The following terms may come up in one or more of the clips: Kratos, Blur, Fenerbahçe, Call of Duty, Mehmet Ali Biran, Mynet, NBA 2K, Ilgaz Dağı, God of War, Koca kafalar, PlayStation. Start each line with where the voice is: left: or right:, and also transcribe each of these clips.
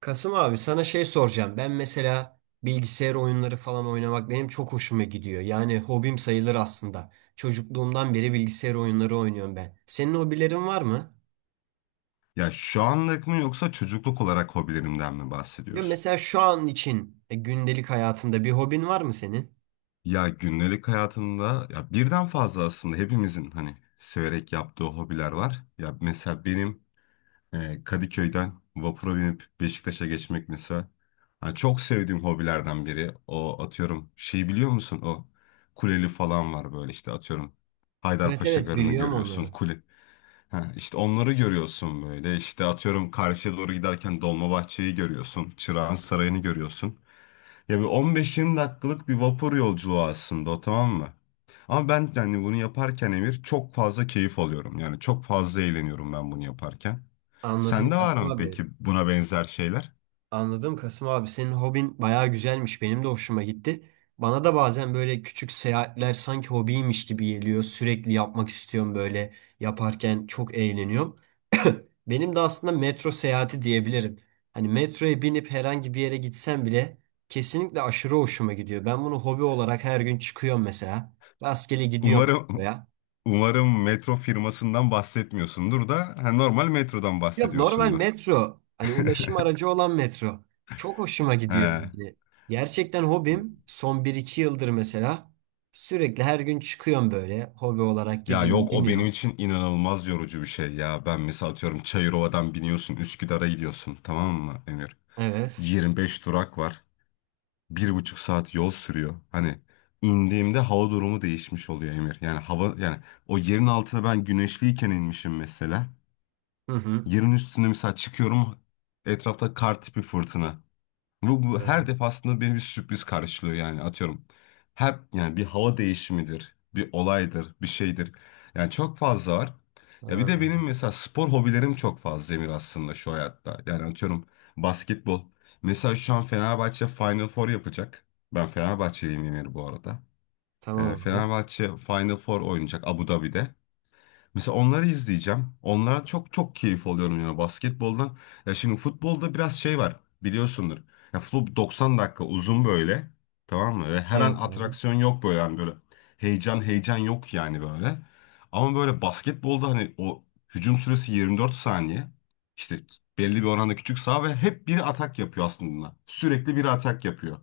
right: Kasım abi sana şey soracağım. Ben mesela bilgisayar oyunları falan oynamak benim çok hoşuma gidiyor. Yani hobim sayılır aslında. Çocukluğumdan beri bilgisayar oyunları oynuyorum ben. Senin hobilerin var mı?
left: Ya şu anlık mı yoksa çocukluk olarak hobilerimden mi
right: Ya
left: bahsediyorsun?
right: mesela şu an için gündelik hayatında bir hobin var mı senin?
left: Ya gündelik hayatımda ya birden fazla aslında hepimizin hani severek yaptığı hobiler var. Ya mesela benim Kadıköy'den vapura binip Beşiktaş'a geçmek mesela hani çok sevdiğim hobilerden biri. O atıyorum şey biliyor musun? O kuleli falan var böyle işte atıyorum
right: Evet
left: Haydarpaşa
right: evet
left: Garı'nı
right: biliyorum
left: görüyorsun.
right: onları.
left: Kule. Ha, işte onları görüyorsun böyle. İşte atıyorum karşıya doğru giderken Dolmabahçe'yi görüyorsun. Çırağan Sarayı'nı görüyorsun. Ya bir 15-20 dakikalık bir vapur yolculuğu aslında o, tamam mı? Ama ben yani bunu yaparken Emir çok fazla keyif alıyorum. Yani çok fazla eğleniyorum ben bunu yaparken.
right: Anladım
left: Sende var
right: Kasım
left: mı
right: abi.
left: peki buna benzer şeyler?
right: Anladım Kasım abi. Senin hobin bayağı güzelmiş. Benim de hoşuma gitti. Bana da bazen böyle küçük seyahatler sanki hobiymiş gibi geliyor. Sürekli yapmak istiyorum böyle. Yaparken çok eğleniyorum. Benim de aslında metro seyahati diyebilirim. Hani metroya binip herhangi bir yere gitsem bile kesinlikle aşırı hoşuma gidiyor. Ben bunu hobi olarak her gün çıkıyorum mesela. Rastgele gidiyorum
left: Umarım
right: metroya.
left: umarım metro firmasından bahsetmiyorsundur da ha, normal metrodan
right: Yok, normal
left: bahsediyorsundur.
right: metro. Hani ulaşım aracı olan metro. Çok hoşuma gidiyor.
left: He.
right: Yani. Gerçekten hobim son bir iki yıldır mesela. Sürekli her gün çıkıyorum böyle. Hobi olarak
left: Ya
right: gidiyorum,
left: yok, o benim
right: biniyorum.
left: için inanılmaz yorucu bir şey ya. Ben mesela atıyorum Çayırova'dan biniyorsun Üsküdar'a gidiyorsun, tamam mı Emir?
right: Evet.
left: 25 durak var. 1,5 saat yol sürüyor. Hani indiğimde hava durumu değişmiş oluyor Emir. Yani hava yani o yerin altına ben güneşliyken inmişim mesela.
right: Hı hı.
left: Yerin üstüne mesela çıkıyorum etrafta kar tipi fırtına. Bu her
right: Evet.
left: defasında beni bir sürpriz karşılıyor yani atıyorum. Hep yani bir hava değişimidir, bir olaydır, bir şeydir. Yani çok fazla var. Ya bir
right: Ha,
left: de benim
right: ha.
left: mesela spor hobilerim çok fazla Emir aslında şu hayatta. Yani atıyorum basketbol. Mesela şu an Fenerbahçe Final Four yapacak. Ben Fenerbahçeliyim Emir bu arada.
right: Tamam abi.
left: Fenerbahçe Final Four oynayacak Abu Dhabi'de. Mesela onları izleyeceğim. Onlara çok çok keyif alıyorum yani basketboldan. Ya şimdi futbolda biraz şey var biliyorsundur. Ya futbol 90 dakika uzun böyle. Tamam mı? Ve her an
right: Evet abi.
left: atraksiyon yok böyle yani böyle heyecan heyecan yok yani böyle. Ama böyle basketbolda hani o hücum süresi 24 saniye. İşte belli bir oranda küçük saha ve hep biri atak yapıyor aslında. Sürekli biri atak yapıyor.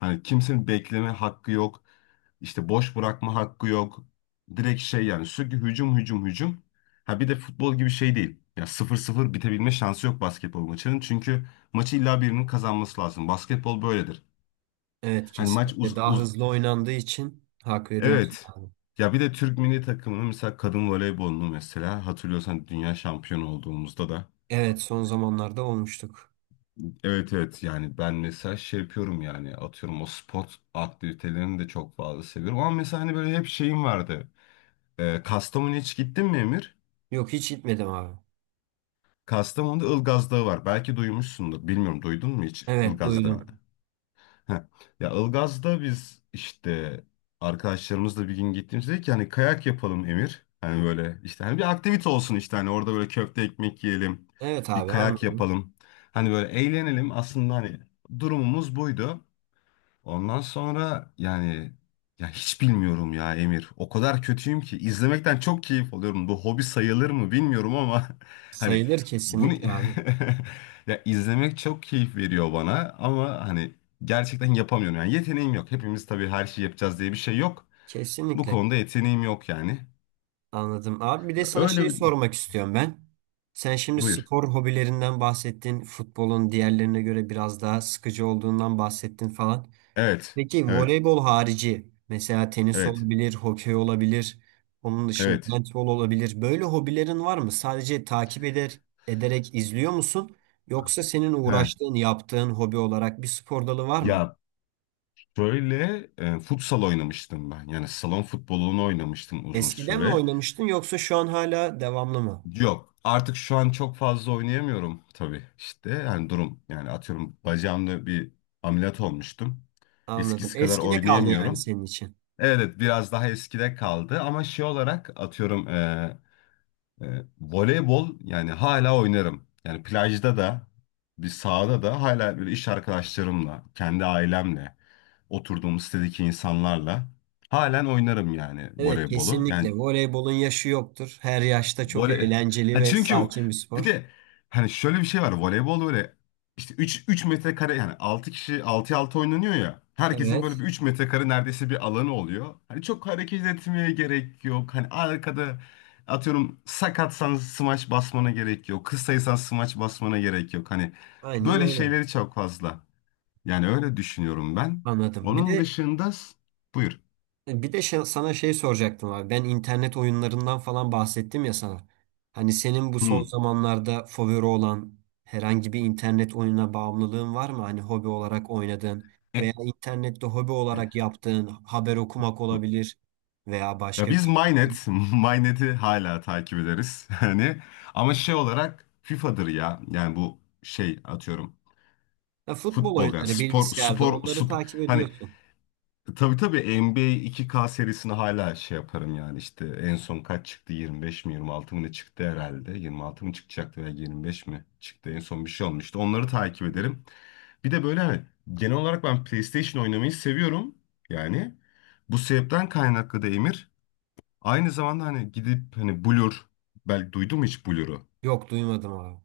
left: Hani kimsenin bekleme hakkı yok. İşte boş bırakma hakkı yok. Direkt şey yani sürekli hücum hücum hücum. Ha bir de futbol gibi şey değil. Ya sıfır sıfır bitebilme şansı yok basketbol maçının. Çünkü maçı illa birinin kazanması lazım. Basketbol böyledir.
right: Evet,
left: Hani maç uz,
right: kesinlikle daha
left: uz
right: hızlı oynandığı için hak veriyorsun
left: Evet.
right: abi.
left: Ya bir de Türk milli takımının mesela kadın voleybolunu mesela hatırlıyorsan dünya şampiyonu olduğumuzda da
right: Evet, son zamanlarda olmuştuk.
left: evet, evet, yani ben mesela şey yapıyorum yani atıyorum o spot aktivitelerini de çok fazla seviyorum ama mesela hani böyle hep şeyim vardı. Kastamonu'ya hiç gittin mi Emir?
right: Yok, hiç gitmedim abi.
left: Kastamonu'da Ilgaz Dağı var. Belki duymuşsundur. Bilmiyorum duydun mu hiç
right: Evet,
left: Ilgaz Dağı'nı?
right: duydum.
left: Heh. Ya Ilgaz'da biz işte arkadaşlarımızla bir gün gittiğimizde dedik ki hani kayak yapalım Emir. Hani böyle işte hani bir aktivite olsun işte hani orada böyle köfte ekmek yiyelim.
right: Evet
left: Bir
right: abi,
left: kayak
right: anladım.
left: yapalım. Hani böyle eğlenelim aslında hani durumumuz buydu. Ondan sonra yani ya hiç bilmiyorum ya Emir. O kadar kötüyüm ki izlemekten çok keyif alıyorum. Bu hobi sayılır mı bilmiyorum ama hani
right: Sayılır
left: bunu
right: kesinlikle abi.
left: ya izlemek çok keyif veriyor bana ama hani gerçekten yapamıyorum. Yani yeteneğim yok. Hepimiz tabii her şeyi yapacağız diye bir şey yok. Bu
right: Kesinlikle
left: konuda yeteneğim yok yani.
right: anladım. Abi bir de sana
left: Öyle
right: şey
left: bir...
right: sormak istiyorum ben. Sen şimdi
left: Buyur.
right: spor hobilerinden bahsettin. Futbolun diğerlerine göre biraz daha sıkıcı olduğundan bahsettin falan.
left: Evet.
right: Peki
left: Evet.
right: voleybol harici mesela tenis
left: Evet.
right: olabilir, hokey olabilir, onun dışında
left: Evet.
right: handbol olabilir. Böyle hobilerin var mı? Sadece takip ederek izliyor musun? Yoksa senin
left: He.
right: uğraştığın, yaptığın hobi olarak bir spor dalı var mı?
left: Ya şöyle futsal oynamıştım ben. Yani salon futbolunu oynamıştım uzun
right: Eskiden mi
left: süre.
right: oynamıştın yoksa şu an hala devamlı mı?
left: Yok. Artık şu an çok fazla oynayamıyorum tabii. İşte yani durum yani atıyorum bacağımda bir ameliyat olmuştum.
right: Anladım.
left: Eskisi kadar
right: Eskide kaldı yani
left: oynayamıyorum.
right: senin için.
left: Evet biraz daha eskide kaldı ama şey olarak atıyorum e, voleybol yani hala oynarım. Yani plajda da bir sahada da hala böyle iş arkadaşlarımla, kendi ailemle, oturduğum sitedeki insanlarla halen oynarım yani
right: Evet,
left: voleybolu.
right: kesinlikle.
left: Yani
right: Voleybolun yaşı yoktur. Her yaşta çok
left: voley.
right: eğlenceli
left: Ha
right: ve
left: çünkü
right: sakin bir
left: bir
right: spor.
left: de hani şöyle bir şey var. Voleybol böyle işte 3 3 metrekare yani 6 kişi 6'ya 6 oynanıyor ya. Herkesin böyle
right: Evet,
left: bir 3 metrekare neredeyse bir alanı oluyor. Hani çok hareket etmeye gerek yok. Hani arkada atıyorum sakatsan smaç basmana gerek yok. Kısaysan smaç basmana gerek yok. Hani
right: aynen
left: böyle
right: öyle.
left: şeyleri çok fazla. Yani öyle düşünüyorum ben.
right: Anladım. Bir
left: Onun
right: de
left: dışında buyur.
right: Sana şey soracaktım abi. Ben internet oyunlarından falan bahsettim ya sana. Hani senin bu son
left: Hmm.
right: zamanlarda favori olan herhangi bir internet oyununa bağımlılığın var mı? Hani hobi olarak oynadığın veya
left: E,
right: internette hobi olarak yaptığın haber okumak olabilir veya
left: ya
right: başka bir
left: biz
right: şey.
left: Mynet, Mynet'i hala takip ederiz. Hani ama şey olarak FIFA'dır ya. Yani bu şey atıyorum
right: Ya futbol
left: futbol yani
right: oyunları bilgisayarda onları takip
left: hani
right: ediyorsun.
left: tabii tabii NBA 2K serisini hala şey yaparım yani işte en son kaç çıktı 25 mi 26 mı ne çıktı herhalde 26 mı çıkacaktı veya 25 mi çıktı en son bir şey olmuştu onları takip ederim. Bir de böyle hani genel olarak ben PlayStation oynamayı seviyorum yani bu sebepten kaynaklı da Emir aynı zamanda hani gidip hani Blur belki duydun mu hiç Blur'u?
right: Yok, duymadım abi.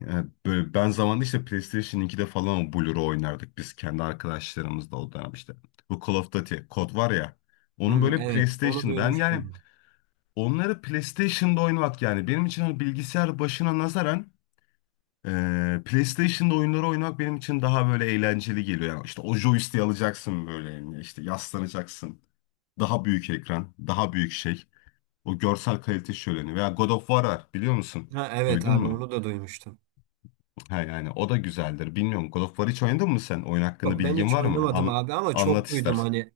left: Yani böyle ben zamanında işte PlayStation 2'de falan o Blur'u oynardık biz kendi arkadaşlarımızla o dönem işte. Bu Call of Duty kod var ya. Onun
right: Hı,
left: böyle
right: evet onu
left: PlayStation ben yani
right: duymuştum.
left: onları PlayStation'da oynamak yani benim için hani bilgisayar başına nazaran PlayStation'da oyunları oynamak benim için daha böyle eğlenceli geliyor. Yani işte o joystick'i alacaksın böyle eline, işte yaslanacaksın. Daha büyük ekran, daha büyük şey. O görsel kalite şöleni. Veya God of War var biliyor musun?
right: Ha, evet
left: Duydun
right: abi
left: mu?
right: onu da duymuştum.
left: Ha yani o da güzeldir. Bilmiyorum God of War hiç oynadın mı sen? Oyun hakkında
right: Yok, ben
left: bilgin
right: hiç
left: var mı?
right: oynamadım abi ama
left: Anlat
right: çok duydum
left: istersen.
right: hani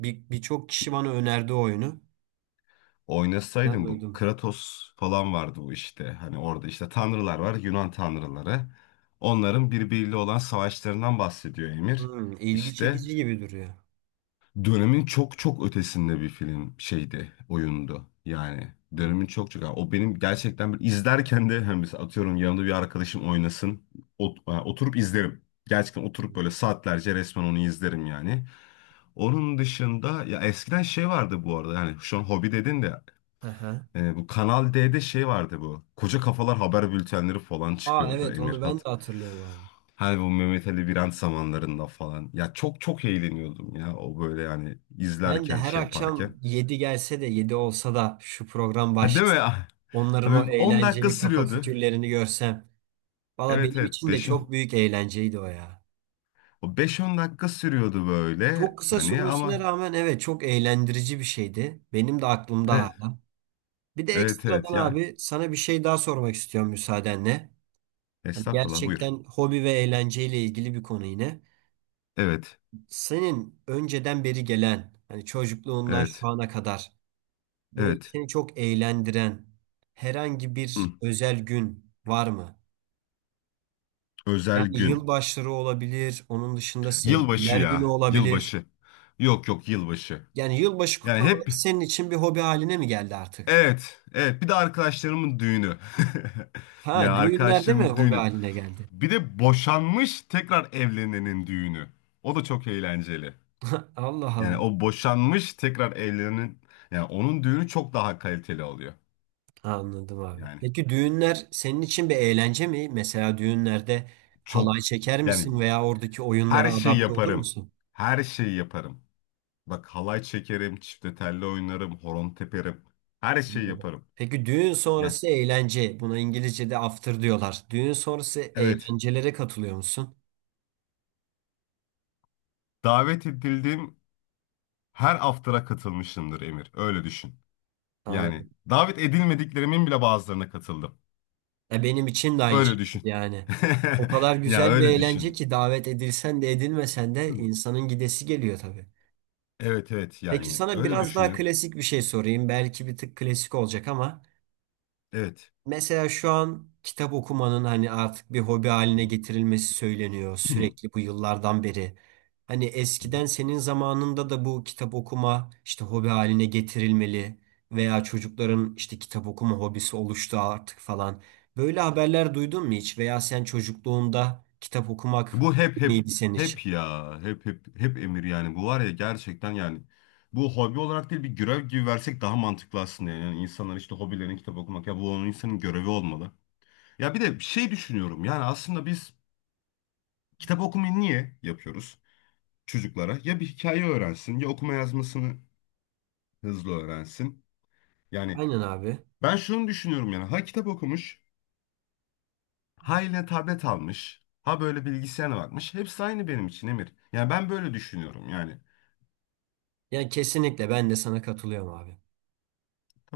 right: birçok kişi bana önerdi o oyunu. Ben
left: Oynasaydın bu
right: duydum.
left: Kratos falan vardı bu işte. Hani orada işte tanrılar var, Yunan tanrıları. Onların birbiriyle olan savaşlarından bahsediyor Emir.
right: Hmm, ilgi
left: İşte
right: çekici gibi duruyor.
left: dönemin çok çok ötesinde bir film şeydi, oyundu. Yani
right: Hmm.
left: dönemin çok çok. Yani o benim gerçekten bir izlerken de hani mesela atıyorum yanımda bir arkadaşım oynasın. Yani oturup izlerim. Gerçekten oturup böyle saatlerce resmen onu izlerim yani. Onun dışında ya eskiden şey vardı bu arada. Yani şu an hobi dedin de
right: Aha.
left: bu Kanal D'de şey vardı bu. Koca kafalar haber bültenleri falan
right: Aa,
left: çıkıyordu
right: evet onu ben
left: Emirhat.
right: de hatırlıyorum abi.
left: Hani bu Mehmet Ali Biran zamanlarında falan. Ya çok çok eğleniyordum ya o böyle yani
right: Ben de
left: izlerken
right: her
left: şey
right: akşam
left: yaparken.
right: 7 gelse de 7 olsa da şu program
left: Ha, değil mi
right: başlasa
left: ya?
right: onların o
left: Abi 10 dakika
right: eğlenceli kafa
left: sürüyordu.
right: fikirlerini görsem. Valla
left: Evet
right: benim
left: evet,
right: için de
left: 5
right: çok büyük eğlenceydi o ya.
left: o beş on dakika sürüyordu böyle
right: Çok kısa
left: hani
right: sürmesine
left: ama
right: rağmen evet çok eğlendirici bir şeydi. Benim de aklımda
left: evet
right: hala. Bir de
left: evet,
right: ekstradan
left: evet ya,
right: abi sana bir şey daha sormak istiyorum müsaadenle. Hani
left: estağfurullah buyur.
right: gerçekten hobi ve eğlenceyle ilgili bir konu yine.
left: Evet
right: Senin önceden beri gelen, hani çocukluğundan şu
left: evet
right: ana kadar böyle
left: evet.
right: seni çok eğlendiren herhangi
left: Hı.
right: bir özel gün var mı?
left: Özel
right: Yani
left: gün.
right: yılbaşları olabilir, onun dışında
left: Yılbaşı
right: sevgililer günü
left: ya
right: olabilir.
left: yılbaşı. Yok yok yılbaşı.
right: Yani yılbaşı
left: Yani
right: kutlamaları
left: hep
right: senin için bir hobi haline mi geldi artık?
left: evet evet bir de arkadaşlarımın düğünü. Ya
right: Ha, düğünler değil mi
left: arkadaşlarımın
right: hobi
left: düğünü.
right: haline geldi?
left: Bir de boşanmış tekrar evlenenin düğünü. O da çok eğlenceli.
right: Allah
left: Yani
right: Allah.
left: o boşanmış tekrar evlenenin yani onun düğünü çok daha kaliteli oluyor.
right: Anladım abi.
left: Yani
right: Peki düğünler senin için bir eğlence mi? Mesela düğünlerde halay
left: çok.
right: çeker
left: Yani
right: misin veya oradaki
left: her
right: oyunlara
left: şeyi
right: adapte olur
left: yaparım.
right: musun?
left: Her şeyi yaparım. Bak halay çekerim, çifte telli oynarım, horon teperim. Her şeyi
right: Anladım.
left: yaparım.
right: Peki düğün
left: Yani
right: sonrası eğlence. Buna İngilizce'de after diyorlar. Düğün sonrası
left: evet.
right: eğlencelere katılıyor musun?
left: Davet edildim. Her after'a katılmışımdır Emir. Öyle düşün. Yani
right: Anladım.
left: davet edilmediklerimin bile bazılarına katıldım.
right: E benim için de aynı
left: Öyle
right: şekilde
left: düşün.
right: yani. O kadar
left: Ya
right: güzel bir
left: öyle
right: eğlence
left: düşün.
right: ki davet edilsen de edilmesen de
left: Hı.
right: insanın gidesi geliyor tabii.
left: Evet evet
right: Peki
left: yani
right: sana
left: öyle
right: biraz daha
left: düşünür.
right: klasik bir şey sorayım. Belki bir tık klasik olacak ama.
left: Evet.
right: Mesela şu an kitap okumanın hani artık bir hobi
left: Hı.
right: haline getirilmesi söyleniyor
left: Hı.
right: sürekli bu yıllardan beri. Hani
left: Hı.
right: eskiden senin zamanında da bu kitap okuma işte hobi haline getirilmeli veya çocukların işte kitap okuma hobisi oluştu artık falan. Böyle haberler duydun mu hiç? Veya sen çocukluğunda kitap okumak
left: Bu hep hep
right: mıydı senin için?
left: hep ya hep hep hep Emir yani bu var ya gerçekten yani bu hobi olarak değil bir görev gibi versek daha mantıklı aslında yani. Yani insanlar işte hobilerini kitap okumak ya, bu onun insanın görevi olmalı. Ya bir de şey düşünüyorum yani aslında biz kitap okumayı niye yapıyoruz? Çocuklara ya bir hikaye öğrensin ya okuma yazmasını hızlı öğrensin. Yani
right: Aynen abi.
left: ben şunu düşünüyorum yani ha kitap okumuş, ha eline tablet almış, ha böyle bilgisayara bakmış. Hepsi aynı benim için Emir. Yani ben böyle düşünüyorum yani.
right: Yani kesinlikle ben de sana katılıyorum abi.
left: Tamam